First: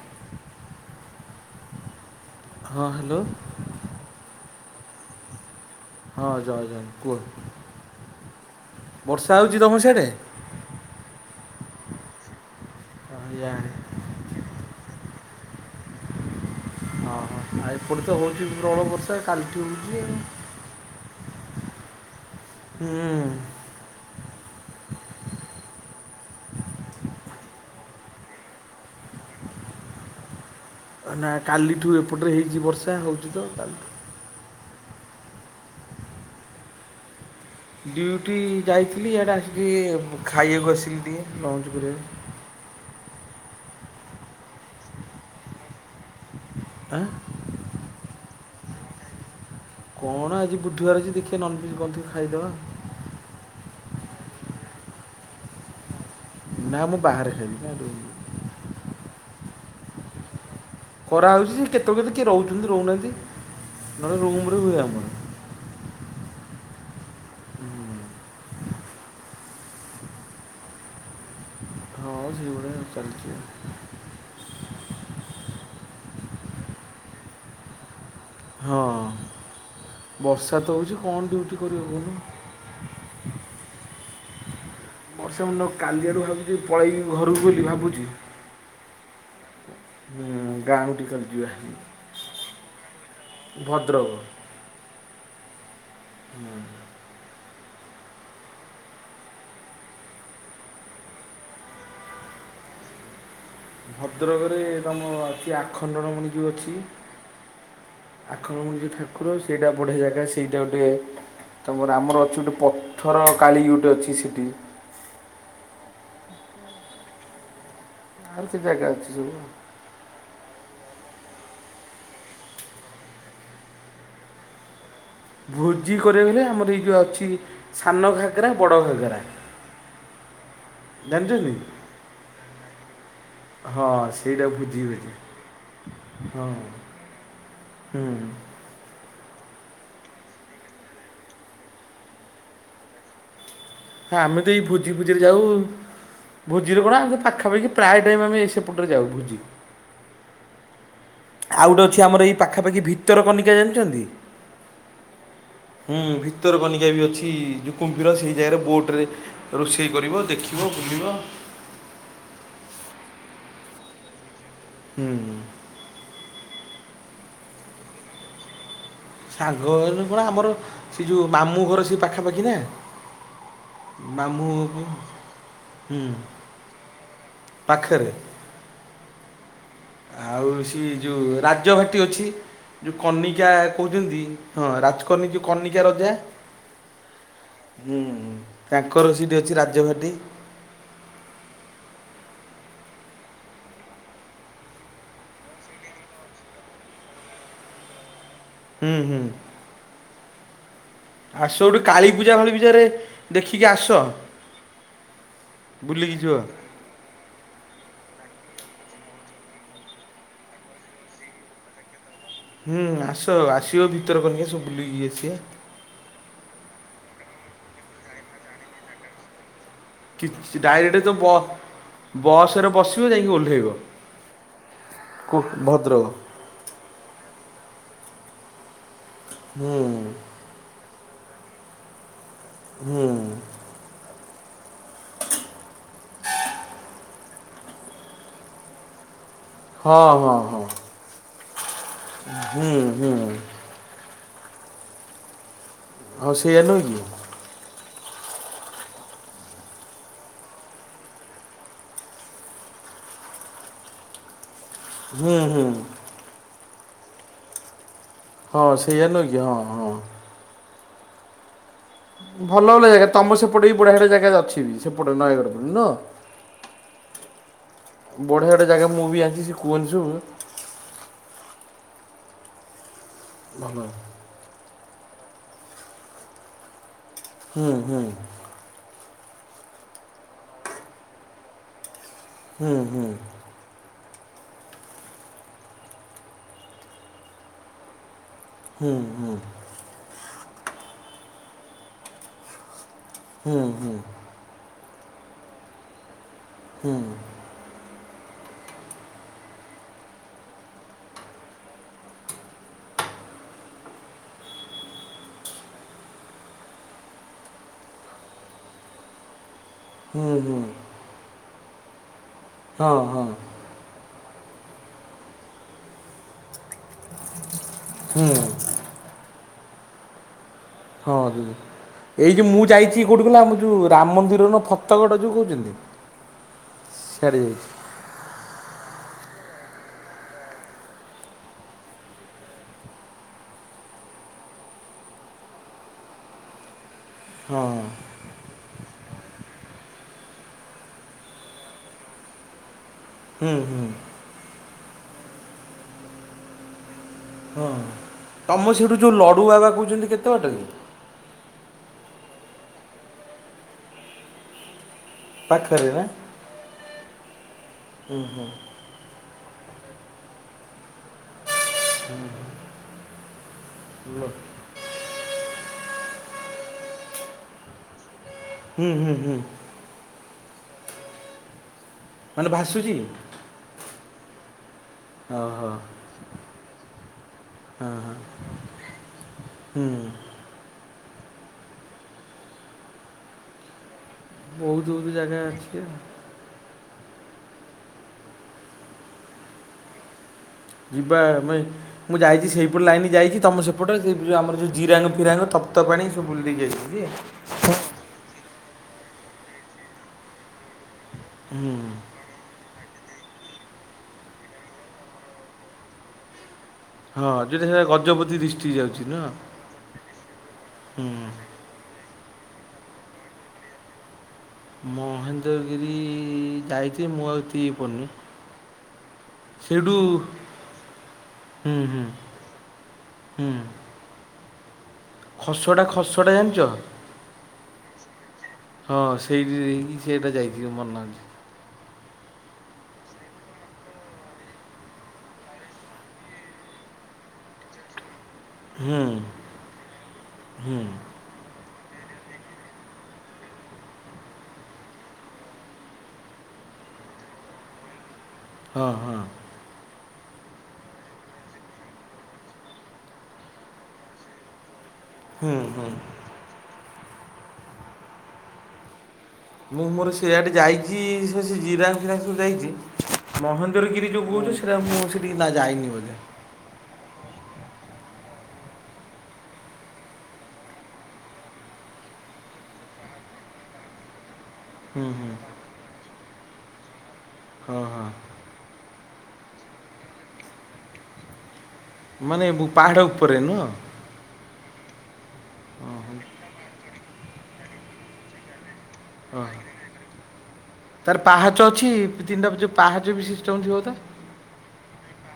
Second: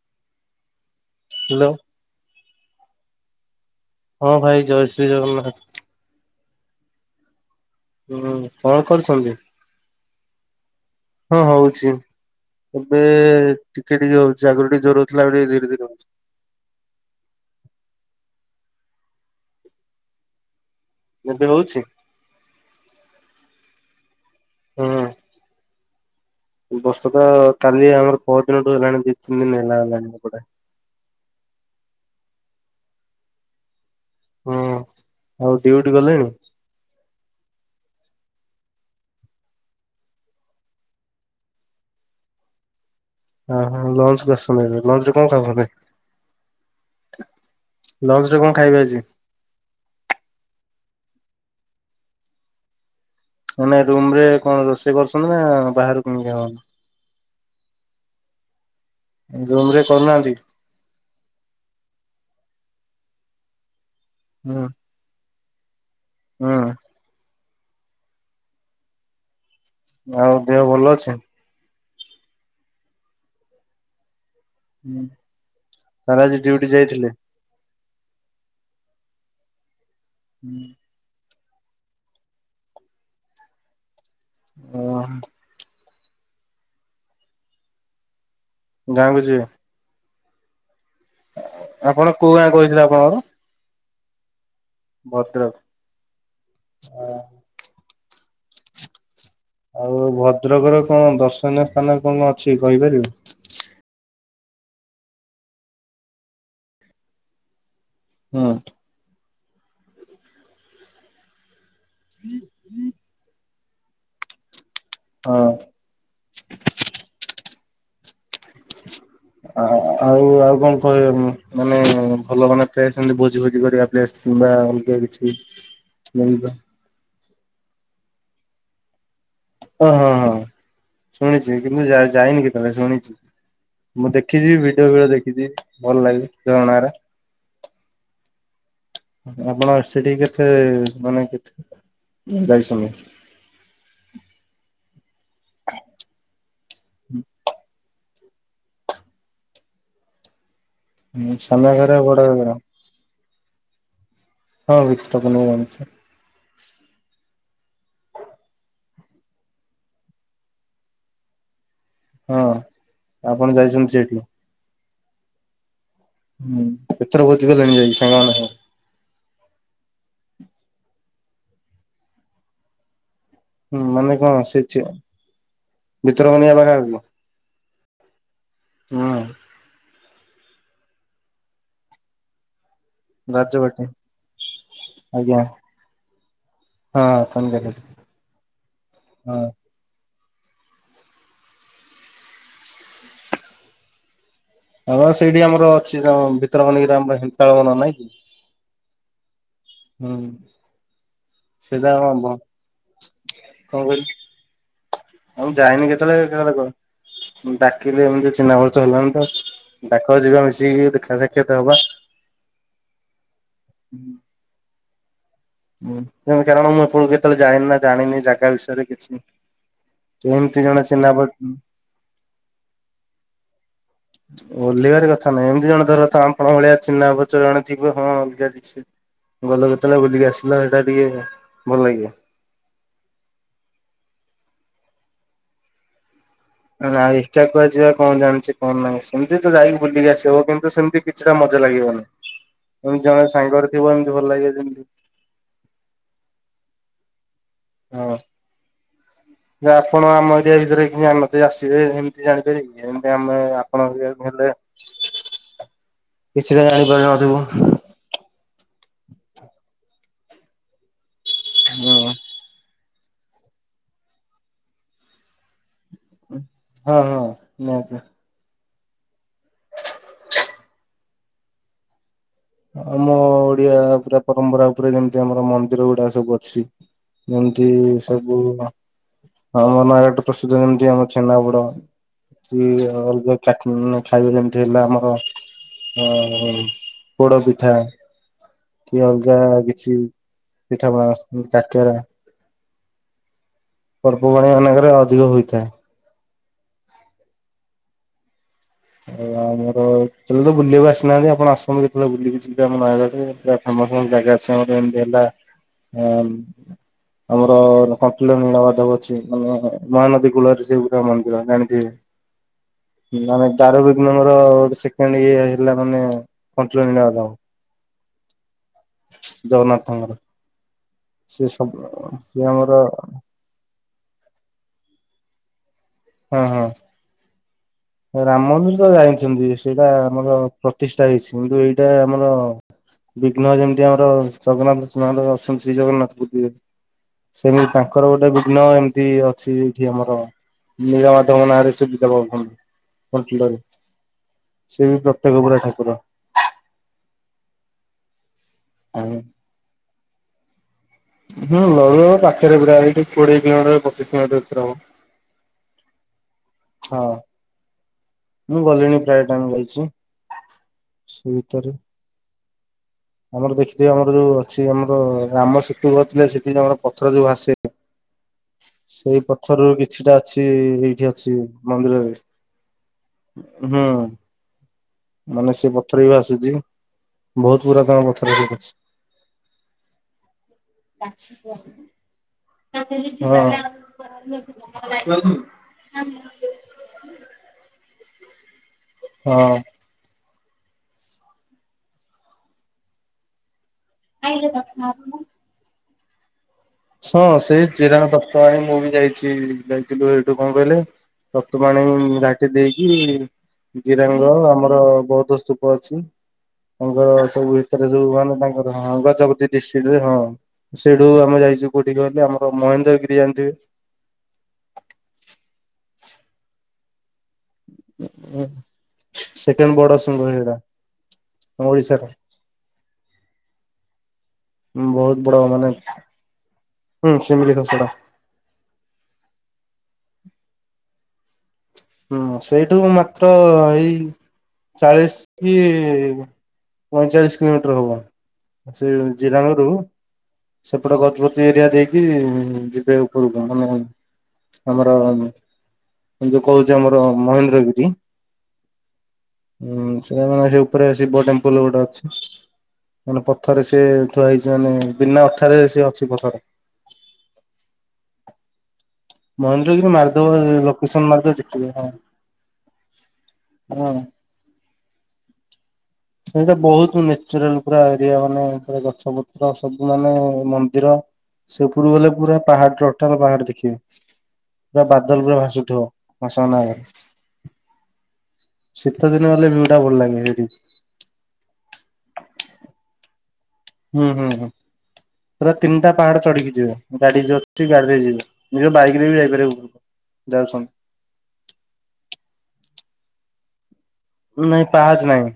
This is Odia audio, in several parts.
[inaudible] ହ୍ୟାଲୋ। ହଁ ହ୍ୟାଲୋ। ହଁ ଭାଇ ଜୟ ଶ୍ରୀ ଜଗନ୍ନାଥ। ହଁ ଜୟେ ଜଗନା କୁହ? ହୁଁ କଣ କରୁଛନ୍ତି? ବର୍ଷା ହେଉଛି ତମ ସିଆଡ଼େ ହଁ ହଉଛି ଏବେ ହଁ ଇଆଡ଼େ ଟିକେ ଟିକେ ହଉ ସେ ଆଗରୁ ଟିକେ ଜୋରେ ହଉଥିଲା ଏବେ ଟିକେ ଧୀରେ ଧୀରେ ହଉଛି। ଓହୋ ଆଉ ଏପଟେ ତ ହଉଛି ପ୍ରବଳ ବର୍ଷା କାଲିଠୁ ହଉଛି ଆଉ। ଏବେ ହଉଛି? ହୁଁ। ହୁଁ। ଏ ବର୍ଷ କ କାଲି ଆମର ପର ଦିନଠୁ ହେଲାଣି ଦି ତିନି ଦିନି ହେଲା ହେଲାଣି ରୋଗଟା। ନା କାଲିଠୁ ଏପଟରେ ହେଇଛି ବର୍ଷା ହଉଛି ତ କାଲିଠୁ। ହଁ ଆଉ ଡିଉଟି ଗଲେଣି? ଡିଉଟି ଯାଇଥିଲି ଇଆଡେ ଆସିକି ବ ଖାଇବାକୁ ଆସିଲି ଟିକେ ଲଞ୍ଚ କରିବାକୁ। ଓହୋ ଲଞ୍ଚକୁୁ ଆସଛନ୍ତି ଲଞ୍ଚ ରେ କଣ ଖାଉଛନ୍ତି? ଆଁ? ଲଞ୍ଚ ରେ କଣ ଖାଇବେ ଆଜି? କଣ ଆଜି ବୁଧବାର ଅଛି ଦେଖିବା ନନଭେଜ୍ କଣ ଥିବ ଖାଇଦବା। ନାଇଁ ରୁମ୍ ରେ କଣ ରୋଷେଇ କରୁଛନ୍ତି ନା ବାହାରୁ କିଣିକି ଖାଇ ଦିଅନ୍ତି? ନା ମୁଁ ବାହାରେ ଖାଇବି ନା ରୁମରେ। ରୁମ ରେ କରୁ ନାହାଁନ୍ତି? କରାହଉଛି କେତେବେଳେ କେମିତି କିଏ ରହୁଛନ୍ତି ରହୁନାହାଁନ୍ତି ନହେଲେ ରୁମୁ ହୁଁ ହୁଏ ଆମର। ହୁଁ। ହୁଁ। ଆଉ ଦେହ ଭଲ ଅଛି? ହଁ ସେଇଭଳିଆ ଚାଲିଚି ଆଉ। ହୁଁ ତାହାଲେ ଆଜି ଡିଉଟି ଯାଇଥିଲେ? ହଁ ବର୍ଷା ତ ହେଉଛି କଣ ଡ୍ୟୁଟି କରିବ କହୁନ। ଓହୋ ବର୍ଷେ ମୁଣ୍ଡ କାଲିଆଡ଼ୁ ଭାବୁଛି ପଳେଇବି ଘରୁକୁ ବୋଲି ଭାବୁଛି। ଗାଁ କୁ ଯିବେ? ଉଁ ଗାଁ କୁ ଟିକଲି। ଆପଣ କୋଉ ଗାଁ କହୁଥିଲେ ଆପଣଙ୍କର? ଭଦ୍ରକ। ଭଦ୍ରକ୍। ହୁଁ। ହଁ। ଆଉ ଭଦ୍ରକର କଣ ଦର୍ଶନୀୟ ସ୍ଥାନ କଣ ଅଛି କହିପାରିବୁ? ଭଦ୍ରକରେ ତମ ଆଛି ଆଖଣ୍ଡଳ ମଣି ଯେଉଁ ଅଛି। ହୁଁ ଆଖଣ୍ଡଳମଣି ଯଉ ଠାକୁର ସେଇଟା ବଢିଆ ଜାଗା ସେଇଟା ଗୋଟେ ତା ପରେ ଆମର ଅଛି ଗୋଟେ ପଥର କାଳି ଗୋଟେ ଅଛି ସେଇଠି। ହଁ। ଆଉ ସେ ଜାଗା ଅଛି ସବୁ। ଆଉ ଆଉ କଣ କହ ମାନେ ଭଲ ମାନେ ପ୍ଲେସ ସେମିତି ଭୋଜି ଫୋଜି କରିବା ପ୍ଲେସ କିମ୍ବା ଅଲଗା କିଛି? ଭୋଜି କରିବାକୁ ହେଲେ ଯେମିତି ଆମର ଏଇ ଯେଉଁ ଅଛି ସାନ ଘାଗରା ବଡ଼ ଘାଗରା। ଓ ହଁ ହ ଜାଣିଛନ୍ତି ଶୁଣିଛି କିନ୍ତୁ ଯାଇ ଯାଇନି କେତେବେଳେ ଶୁଣିଛି। ହଁ ମୁଁ ସେଇଟା ଦେଖିଛିି ଭୋଜି ଭିଡିଓ ଫିଡିଓ ଭୋଜି ଦେଖିଛିି ଭଲ ଲାଗେ ଝରଣା ହଁ ରା। ହୁଁ। ଆପଣ ସେଠିକି କେତେ ମାନେ କେତେ ଯାଇସନି। ହ ଆମେ ତ ଏଇ ଭୋଜି ଫୋଜିରେ ଯାଉ। ଭୋଜିରେ କଣ ଆମେ ସବୁ ପାଖାପାଖି ପ୍ରାୟ ଟାଇମ୍ ଆମେ ସେପଟରେ ଯାଉ ଭୁଜି। ସାନ ଆଉ ଗୋଟେ ଘାଗରା ଅଛି ବଡ ଆମର ଏଇ ଘାଗରା ପାଖାପାଖି ଭିତରକନିକା ଜାଣିଛନ୍ତି? ହଁ ଭିତରକନିକା ଜାଣିଛି। ହୁଁ ଭିତରକନିକା ବି ଅଛି କୁମ୍ଭିର ସେହି ଜାଗାରେ ବୋଟ ରେ ରୋଷେଇ କରିବ ଦେଖିବ ବୁଲିବ। ହଁ ଆପଣ ଯାଇଛନ୍ତି ସେଠି? ହୁଁ ଉଁ। ହୁଁ କେଥର ଭୋଜି କଲେଣି ଯାଇ ସାଙ୍ଗ ମନ ସହ? ସାଙ୍ଗ ଆମର କଣ ସେ ଯୋଉ ମାମୁଁ ଘର ସେ ପାଖାପାଖି ନା। ହୁଁ ମାନେ କଣ ମାମୁଁ ସେଛି ହୁଁ ଭିତରକନିକା ପାଖା ପାଖି? ପାଖରେ। ହୁଁ। ଆଉ ସେ ଯୋଉ ରାଜଭାଟି ଅଛି। ଯୋଉ କନିକା ରାଜବାଟୀ କହୁଛନ୍ତି ହଁ ରାଜକନି ଆଜ୍ଞା ଯୋଉ କନିକା ରଜା ହଁ [unintelligible] ହୁଁ ତାଙ୍କର ସେଇଠି ହଁ ଅଛି ରାଜଭାଟି। ହଁପା ସେଇଠି ଆମର ଅଛି ଯୋଉ ଭିତର କନିକା ଆମର ହେନ୍ତାଳ ବନ ନାଇଁ କି। ହୁଁ ହୁଁ। ହୁଁ। ଆସ ଗୋଠେ ସେଇଟା ଆମ କାଳୀପୂଜା ଭାଳି ପୂଜାରେ ଦେଖିକି ଆସ। ଆଉଁ ଯାଇନି ବୁଲିକି ଯିବ କେତେବେଳେ କ ଡାକିଲି ଏମିତି ଚିହ୍ନା ପରିଚୟ ହେଲାଣି ତ। ଡାକ ଯିବା ମିଶିକି ଦେଖିବା ସାକ୍ଷାତ ହବା। ହୁଁ ଆସ ଆସିବ ଭିତର କନିକା ସବୁ ବୁଲିକି ଆସିଵା। ହୁଁ କାରଣ ମୁଁ ଆପଣଙ୍କୁ କେତେବେଳେ ଜାଏନା ଜାଣିନି ଜାଗା ବିଷୟରେ କିଛି। ଏମତି ଜଣେ ଚିହ୍ନା ପ ବସ୍ ରେ ବସିବ ଯାଇକି ଓହ୍ଲାଇବ। ଓହ୍ଲିବାର କଥା ନାହିଁ ଏମିତି ଜଣେ ଧର ତ ଆପଣ ଭଳିଆ ଚିହ୍ନା ପରିଚୟ ଜଣେ ଥିବା ହଁ ଅଲଗାକିଛି। ଗଲ ହୁଁ କତେ ବେଳେ ବୁଲିକି ଆସିଲ ସେଇଟା ଟିକେ ଭଲ ଲାଗେ। ହୁଁ। [unintelligible] [unintelligible] ଏକା କୁହାଯିବା କଣ ଜାଣିଛି। ହଁ ନାଇଁ ସେମିତି ତ ଯାଇକି ହଁ ବୁଲିକି ଆସି ହଁ ହେବ ହଁ କିନ୍ତୁ ସେମିତି କିଛିଟା ମଜା ଲାଗିବନି। ହୁଁ କା ହୁଁ। ସାଙ୍ଗରେ ଥିବ ଏମିତି ଭଲ ଲାଗିବ ଯେମିତି। ହଁ ସେଇଆ ନୁହେଁ କି। ହଁ ଯେ ଆପଣ ଆମ ଏରିଆ ବିଷୟରେ କିଛି ଜାଣିନଥିବେ ଆସିବେ ଏମିତି ଜାଣିପାରିବେ କି। ଯେମତି ଆମେ ଆପଣଙ୍କ ଏରିଆ କୁ ଗଲେ। ହୁଁ ହୁଁ। କିଛିଟା ଜାଣିପାରିନଥିବୁ। ହଁ ସେଇଆ ନୁହଁ କି ହଁ ହଁ। ହୁଁ। ଭଲ ଭଲ ଜାଗା ତମ ସେପଟେ ବି ବଢିଆ ବଢିଆ ଜାଗା ଅଛି ବି ସେପଟେ ନୟାଗଡ଼ ନୁହଁ? ଉଁ ହଁ ହଁ ନିହାତି। ବଢ଼ିଆ ବଢି଼ଆ ଜାଗା ମୁଁ ବି ଜାଣିଛି ସେ କୁହନ୍ତି ସବୁ। ଆମ ଓଡିଆ ଭଲ ପୁରା ପରମ୍ପରା ଉପରେ ଯେମିତି ଆମର ମନ୍ଦିର ଗୁଡା ସବୁ ଅଛି। ଯେମିତି ହୁଁ ହୁଁ ସବୁ। ଆମ ନାୟାଗଡ ପ୍ରସିଦ୍ଧ ଯେମିତି ଆମ ଛେନାପୋଡ କି ହୁଁ ହୁଁ ଅଲଗା ଚାଖିନି ନାଇ ଖାଇବେ ଯେମିତି ହେଲେ ଆମର ଅ ପୋଡ ପିଠା କି ଅଲଗା କିଛି ପିଠା ପଣା କାକେରା। ହୁଁ ହୁଁ। ବୋଉ ମାନେ ମନା କରେ ଅଧିକ ହୋଇଥା ହୁଁ। ଆଉ ଆମର କେତବେଳେ ତ ବୁଲିବାକୁ ଆସିନାହାନ୍ତି ଆପଣ ଆସନ୍ତୁ କେତେବେଳେ ବୁଲିକି ଯିବେ ଆମ ନୟାଗଡ଼ରେ। ଫେମସ ଫେମସ ଜାଗା ଅଛି ଆମର ଯେମତି ହେଲା ଆ ଆମର କଣ୍ଟିଲୋ ନିଳମଧବ ଅଛି ମାନେ। ମହାନଦୀ ହୁଁ ହୁଁ କୂଳରେ ସେ ପୁରା ମନ୍ଦିର ହଁ ଜାଣିଥିବେ ହଁ ମାନେ। ଦାରୁ ବିଘ୍ନଙ୍କର ସେକେଣ୍ଡ ଇଏ ହେଲା କଣ୍ଟିଲୋ ନିଳମାଧବ। ହୁଁ। ଜଗନ୍ନାଥ ଙ୍କର। ହଁ ଜିଦି ଏଇ ସିଏ କି ମୁଁ ଆମର ଯାଇଛି କୋଉଠି କହିଲ ଆମ ଯୋଉ ରାମ ମନ୍ଦିର ନୁହଁ ଫତେଗଡ଼ ଯୋଉ କହୁଛନ୍ତି। ହଁ ହଁ। ସିଆଡ଼େ ଯାଇଛି ରାମ ମନ୍ଦିର ତ ଜାଇଛନ୍ତି ସେଇଟା ଆମର ପ୍ରତିଷ୍ଠା ହେଇଛି କିନ୍ତୁ ଏଇଟା ଆମର। ବିଘ୍ନ ଯେମିତି ଆମର ଜଗନ୍ନାଥ ଶ୍ରୀମନ୍ଦିର ରେ ଅଛନ୍ତି ଶ୍ରୀ ଜଗନ୍ନାଥ ପୁରୀରେ। ହଁ ସେମିତି ତାଙ୍କର ଗୋଟେ ବିଘ୍ନ ଏମିତି ଅଛି ଏଇଠି ଆମର। ନିଳ ମାଧବ ନାରେ ସେ ପୁଜା ପାଉଛନ୍ତି। କଣ୍ଟିଲୋ ହୁଁ ରେ ହୁଁ ସେ ବି ପ୍ରତ୍ୟେକ୍ଷ ପୁରା ଠାକୁର। ହଁ ତମ ସେଠୁ ଯୋଉ ଲଡୁ ବାବା କହୁଛନ୍ତି କେତେ ବାଟେ କି? ହୁଁ ଲଡୁ ବାବା ପାଖରେ ପୁରା ଏଇଠୁ କୋଡିଏ କିଲୋମିଟର ପଚିଶି କିଲୋମିଟର ଭିତରେ ହବ। ପାଖରେ ବା। ହଁ ହୁଁ ମୁଁ ଗଲିଣି। ପ୍ରାଏ ଟାଇମ୍ ମୁଁ ଜାଇଛି ସେ ଭିତେରେ। ଆମର ଦେଖି ଥିବେ ଆମର ଯୋଉ ଅଛି। ସେଠି ଆମର ରାମ ସେତୁ ନଥିଲେ ସେଠି ଆମର ପଥର ଯୋଉ ଭାସେ। ହୁଁ ହୁଁ ସେଇ ହୁଁ ପଥରରୁ କିଛିଟା ଅଛି ଏଇଠି ଅଛି ମନ୍ଦିରରେ। ମାନେ ଭାସୁଛି। ଉଁ ହୁଁ। ମାନେ ସେ ଓହୋ ପଥର ବି ଆସୁଛି ବହୁତ ପୁରା ହଁ ତମ ହଁ ପଥର ହୁଁ ବହୁତ ବହୁତ ଜାଗା ଅଛି ଆଉ [unintelligible] ହଁ ଯିବା ମୁଁ ଯାଇଛି ସେହିପଟେ ଲାଇନ ଯାଇଛି ତୁମ ସେପଟେ ସେ ଯେଉଁ ଆମର ଯେଉଁ ଜିରାଙ୍ଗ ଫିରାଙ୍ଗ ତ ତତ ପାଣିଁ ସେ ଭୁଲ ଦ ଯାଇଛି। ଯେ ହଁ ସେଇ ଚିରାଣ ଦତ୍ତ ଆଣ ମୁଁ ବି ଯାଇଛି ଲାଗିଲୁ ଏଇଠୁ କଣ କହିଲେ। ତପ୍ତ ହୁଁ ପାଣି। ସେଠ ଦେଇକି ଗିରାଙ୍ଗ ଆମର ବହୁତ ସ୍ତୂପ ଅଛି। ତାଙ୍କର ହଁ ସବୁ ଯେଉଁଟା ସେଟା ଭିତରେ ସବୁ ମାନେ ଗଜପତି ତାଙ୍କର ଡିଷ୍ଟ୍ରିକ୍ଟ ହଁ ଯାଉଛି ନା ଗଜପତି ଡିଷ୍ଟ୍ରିକ୍ଟ ରେ ହଁ ସେଇଠୁ ହୁଁ ଆମେ ଯାଇଛୁ କୋଉଠିକି ଆମର ମହେନ୍ଦ୍ର ଗିରି ଜାଣିଥିବେ। ମହେନ୍ଦ୍ରଗିରି ଯାଇଛି ମୁଁ ଆଉ ଏତିକି ପଡ଼ିନି ସେକେଣ୍ଡ ସେଇଠୁ ବର୍ଡ ଆସ ସେଟା ହୁଁ ହୁଁ ଓଡିଶାର ହୁଁ ବହୁତ ବଡ ମାନେ ଖସଡ଼ା ଖସଡ଼ା ଜାଣିଛ ହୁଁ ସେମଳିଥା ସେଟା ହଁ ସେଇଠି ଯକି ସେଇଟା ଯାଇଥିବି ମନଉଛି। ହୁଁ ସେଇଠୁ ମାତ୍ର ଏଇ ଚାଳିଶ। ପଇଁଚାଳିଶ କିଲୋମିଟର ହବ ସେ ହୁଁ ଜଲାନରୁ ହୁଁ ସେପଟେ ଗଜପତି ଏରିଆ ଦେଇକି ଯିବେ ଉପରକୁ ମାନେ ଆମର ଯୋଉ କହୁଛି ଆମର ମହେନ୍ଦ୍ରଗିରି। ହଁ ହଁ ହୁଁ ସେଟା ମେ ସେ ଉପରେ ଆସିବେମ୍ପଲ ଗୋଟେ ଅଛି। ମାନେ ପଥର ସିଏ ଥୁଆ ହେଇଛି ମାନେ ବିନା ହୁଁ ଅଥାରେ ହୁଁ ସେ ଅଛି ପଥର। ମୁଁ ମହେନ୍ଦ୍ରଗିରି ମୋର ମାରିଦବ ସେଆଡ଼େ ଯାଇଛି ଲୋକେସନ ମାରିଦବ ସେ ସେ ଦେଖିବ ହଁ ଜିରାଙ୍ଗ ଫିରାଙ୍ଗ ସବୁ ଯାଇଛି। ହଁ। ମହେନ୍ଦ୍ରଗିରି ଯୋଉ କହୁଛ ସେଟା ମୁଁ ସେଠି ଯାଇନି ବୋଧେ। ସେଇଟା ବହୁତ ନେଚୁରାଲ ପୁର ଏରିଆ ମାନେ ଗଛ ପତ୍ର ସବୁ ମାନେ ମନ୍ଦିର। ସେ ପୁରକୁ ଗଲେ ପୁରା ପାହାଡ ଟୋଟାଲ ପାହାଡ ଦେଖିବେ। ପୁରା ହୁଁ ବାଦଲ ହୁଁ ପୁରା ଭାସୁଥିବ ଭସ ନା ହଁ ହଁ ଶୀତ ଦିନ ହେଲେ ଭିଉ ଟା ଭଲଲାଗେ ସେଠି। ମାନେ ମୁ ପାହାଡ ଉପରେ ନୁହ। ହୁଁ ହୁଁ ହୁଁ ପୁରା ତିନିଟା ହଁ ପାହାଡ ଚଢିକି ଯିବେ ଗାଡି ଯୋ ଅଛି ଗାଡିରେ ଯିବେ। ନିଜ ବାଇକ ରେ ବି ହଁ ହଁ ଯାଇପାରିବ ଯାଉଛ। ତାର ପାହାଚ ଅଛି ତିନିଟା ପାହାଚ ବି ସିଷ୍ଟମ ଥିବ ତ। ନାଇଁ ପାହାଚ ନାହିଁ।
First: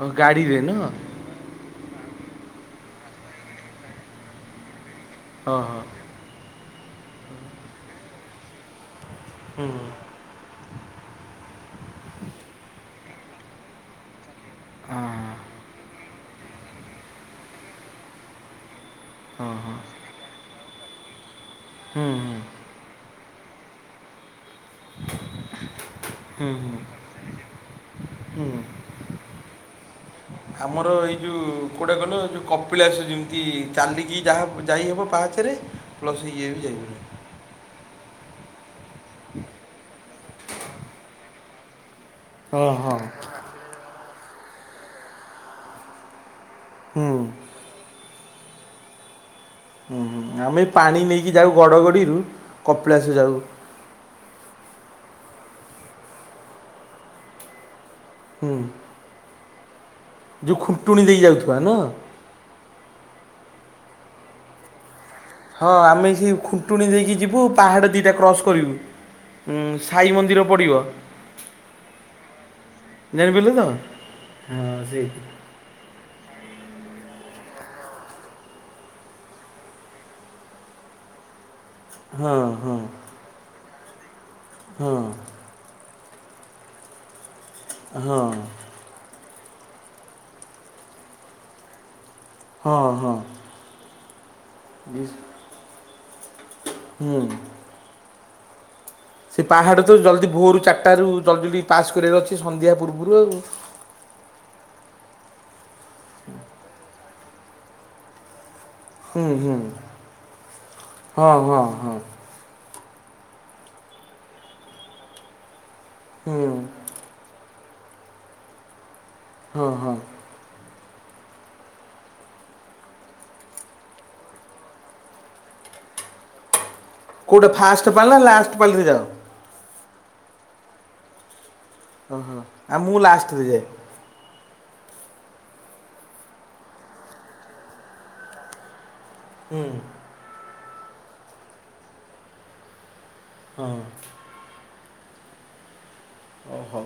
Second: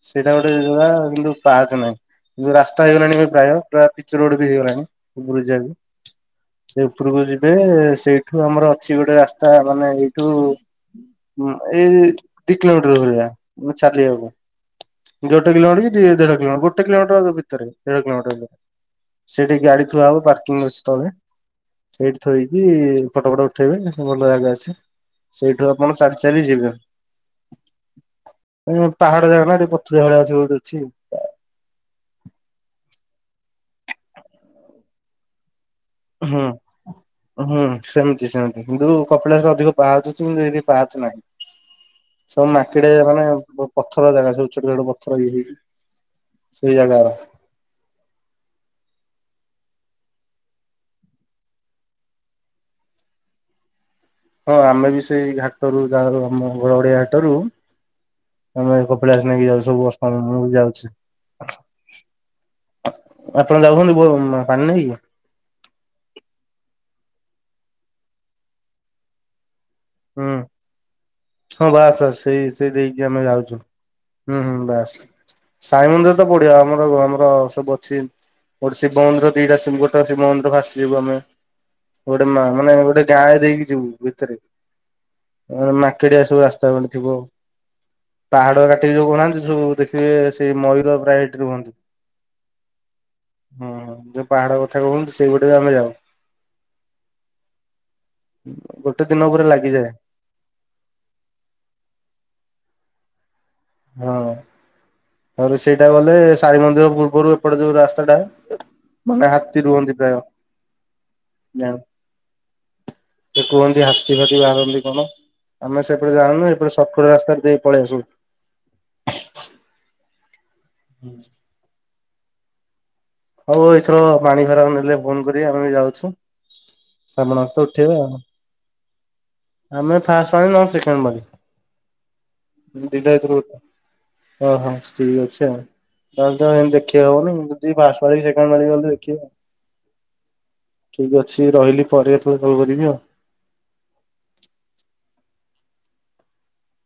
ଓ ସେଇଟା ଗୋଟେ ଗାଡ଼ିରେ ଜାଗା ନୁହଁ କିନ୍ତୁ ପାହାଚ ନାହିଁ ଯୋଉ ରାସ୍ତା ହେଇଗଲାଣି ଏ ପ୍ରାୟ ପୁର ପିଚ ରୋଡ ବି ହେଇଗଲାଣି। ଉପରୁ ହଁ ହଁ ଯବେ ସେ ଉପରକୁ ଯିବେ ସେଇଠୁ ଆମର ଅଛି ଗୋଟେ ରାସ୍ତା। ତା ମାନେ ଏଇଠୁ ଏଇ ଦି କିଲୋମିଟର ଭଳିଆ ମାନେ ଚାଲିିବାକୁ। ହଁ ଗୋେ କିଲୋମିଟର ଦ ଦେଢ କିଲୋଟ ଗୋେ କିଲୋମିଟର ଭିତ ଦେଢ଼ିଲୋମିଟର। ହଁ ସେଠିକି ହଁ ଗାଡିଥୁଆ ହବ ପାର୍କିଂ ଅଛି ତଳେ ହୁଁ ସେଇଠି ହୁଁ ଥୋଇକି ଫଟୋ ଫଟ ଉଠେଇବେ ସବୁ ଭଲ ଜାଗା ଅଛି ସେଇଠୁ ଆପଣ ଚାଲି ହୁଁ ହୁଁ ଯିବେ ହୁଁ ପାହାଡ ଜାଗା ନା ସେଠୀ ପଥ ଯାଗା ଗୋଟେ ଅଛି। ଆମର ଏଇ ଯୋଉ କେଉଟା କହିଲ ଯେଉଁ କପିଳାସ ଯେମିତି ଚାଲିକି ଯାହା ଯାଇହବ ପାହାଚରେ ପ୍ଲସ୍ ହୁଁ। ଇଏ ବି ଯାଇପାରିବ ହୁଁ ସେମିତି ସେମିତି କିନ୍ତୁ କପିଳାସରେ ଅଧିକ ପାହାଚ ଅଛି କିନ୍ତୁ ଏଠି ପାହଚ ନାହିଁ। ସବୁ ହଁ ମାଟିଟେ ମାନେ ହଁ ବୁ ପଥର ଜାଗା ସେ ଛୋଟ ଛୋଟ ପଥର ଇଏ ହେଇଚି ସେଇ ଜାଗାର। ହୁଁ ହୁଁ ଆମେ ପାଣି ନେଇକି ଯାଉ ଗଡ଼ଗଡ଼ିରୁ କପିଳାସ ଯାଉ। ହଁ ଆମେ ବି ସେଇ ଘାଟରୁ ଯାଉ ଆମ ଘରଡିଆ ଘାଟରୁ ହୁଁ ଆମେ କ ପଲାସ ନେଇକି ଯାଉଚି ସବୁ [inaudible] ମୁଁ ଯେଉଁ ଯାଉଚି। ଖୁଣ୍ଟୁଣି ଦେଇକି ଯାଉଥିବା ନା ଅ ଆପଣ ଯାଉଚନ୍ତି ପାଣି ନେଇକି? ହଁ ଆମେ ସେ ଖୁଣ୍ଟୁଣି ଦେଇକି ଯିବୁ ପାହାଡ଼ ଦିଇଟା କ୍ରସ୍ କରିବୁ। ହୁଁ ସାଇ ହୁଁ ମନ୍ଦିର ପଡ଼ିବ। ହଁ ବାସ୍ ବାସ ସେଇ ସେଇ ଦେଇକି ଆମେ ଜାଣିପାରିଲେ ଯାଉଚୁ ତ ହୁଁ ହୁଁ ହଁ ବାସ୍। ସେଇଠି ସାଇ ମନ୍ଦିର ତ ବଢିଆ ଆମର ଆମର ସବୁ ଅଛି। ଗୋଟେ ଶିବ ମନ୍ଦିର ଦିଟା ଶିବ ଗୋଟ ଅଛ ମନ୍ଦିର ଭାସିଯିବୁ ଆମେ। ଗୋଟେ ହଁ ମା ହଁ ମାନେ ଗୋଟେ ଗାଁ ଦେଇକି ଯିବୁ ଭିତରେ। ହୁଁ। ଅ ମାକେଡିଆ ସବୁ ରାସ୍ତା ପଟେ ଥିବ। ହଁ ପାହାଡ କା ସେଠି ଯୋଉନାହାନ୍ତି ସବୁ ଦେଖିବେ ସେଇ ମୟୂର ପ୍ରାୟ ଏଇଠି ରୁହନ୍ତି। ହଁ ହଁ। ହୁଁ ହୁଁ ଯୋଉ ପାହାଡ କଥା କୁହନ୍ତୁ ସେଇ ଗୋଟେ ବି ଆମେ ଯାଉ। ହୁଁ ଗୋଟେ ଦିନ ସେ ଉପରେ ପାହାଡ଼ ଲାଗିଯାଏ। ତ ଜଲ୍ଦି ଭୋରରୁ ଚାରିଟାରୁ ଜଲ୍ଦ ଜଲି ପାସ୍ କରିବାର ଅଛି ସନ୍ଧ୍ୟା ପୂର୍ବରୁ ଆଉ। ହଁ ତାରେ ସେଇଟା ଗଲେ ସାଇ ମନ୍ଦିର ପୂର୍ବରୁ ଏପଟେ ଯୋଉ ରାସ୍ତା ଟା ହୁଁ ମାନେ ହୁଁ ହାତୀ ରୁହନ୍ତି ପ୍ରାୟ। ହଁ ହଁ ହଁ ସେ କୁହନ୍ତି ହାତୀ ଫାତି ବାହାରନ୍ତି କଣ ଆମେ ସେପଟେ ଜାଉନୁ ହୁଁ ଏପଟେ ସଟ ପଟ ରାସ୍ତାରେ ଯାଇ ପଳଇ ଆସୁ। ହଁ ହଁ। ହୁଁ। ହଉ ଏଥର ପାଣି ଖରାପ ନେଲେ ଫୋନ କରି ଆମେ ଯାଉଚୁ। କଉଁଟା ଫାଷ୍ଟ ପାଳି ନା ଲାଷ୍ଟ ପାଳିରେ ଯାଅ? ଆମେ ଫାଷ୍ଟ ପାଳି ନଲେ ସେକେଣ୍ଡ ପାଳି। ଓହୋ ଆଉ ମୁଁ ଲାଷ୍ଟରେ ଗୋଟେ। ଯାଏ। ଓହୋ ଠିକ ଅଛ ଆଉ। ତାହେଲେ ତମ ଦେଖେଇ ହବନି। କିନ୍ତୁ ଦି ମାସ [unintelligible] ଗଲେ ଦେଖିବ। ହୁଁ। ଠିକ୍ ଅଛି ରହିଲି ପରେ ଏତବେଳେ କଲ କରିବି ଆଉ। ହଁ। ଓହ।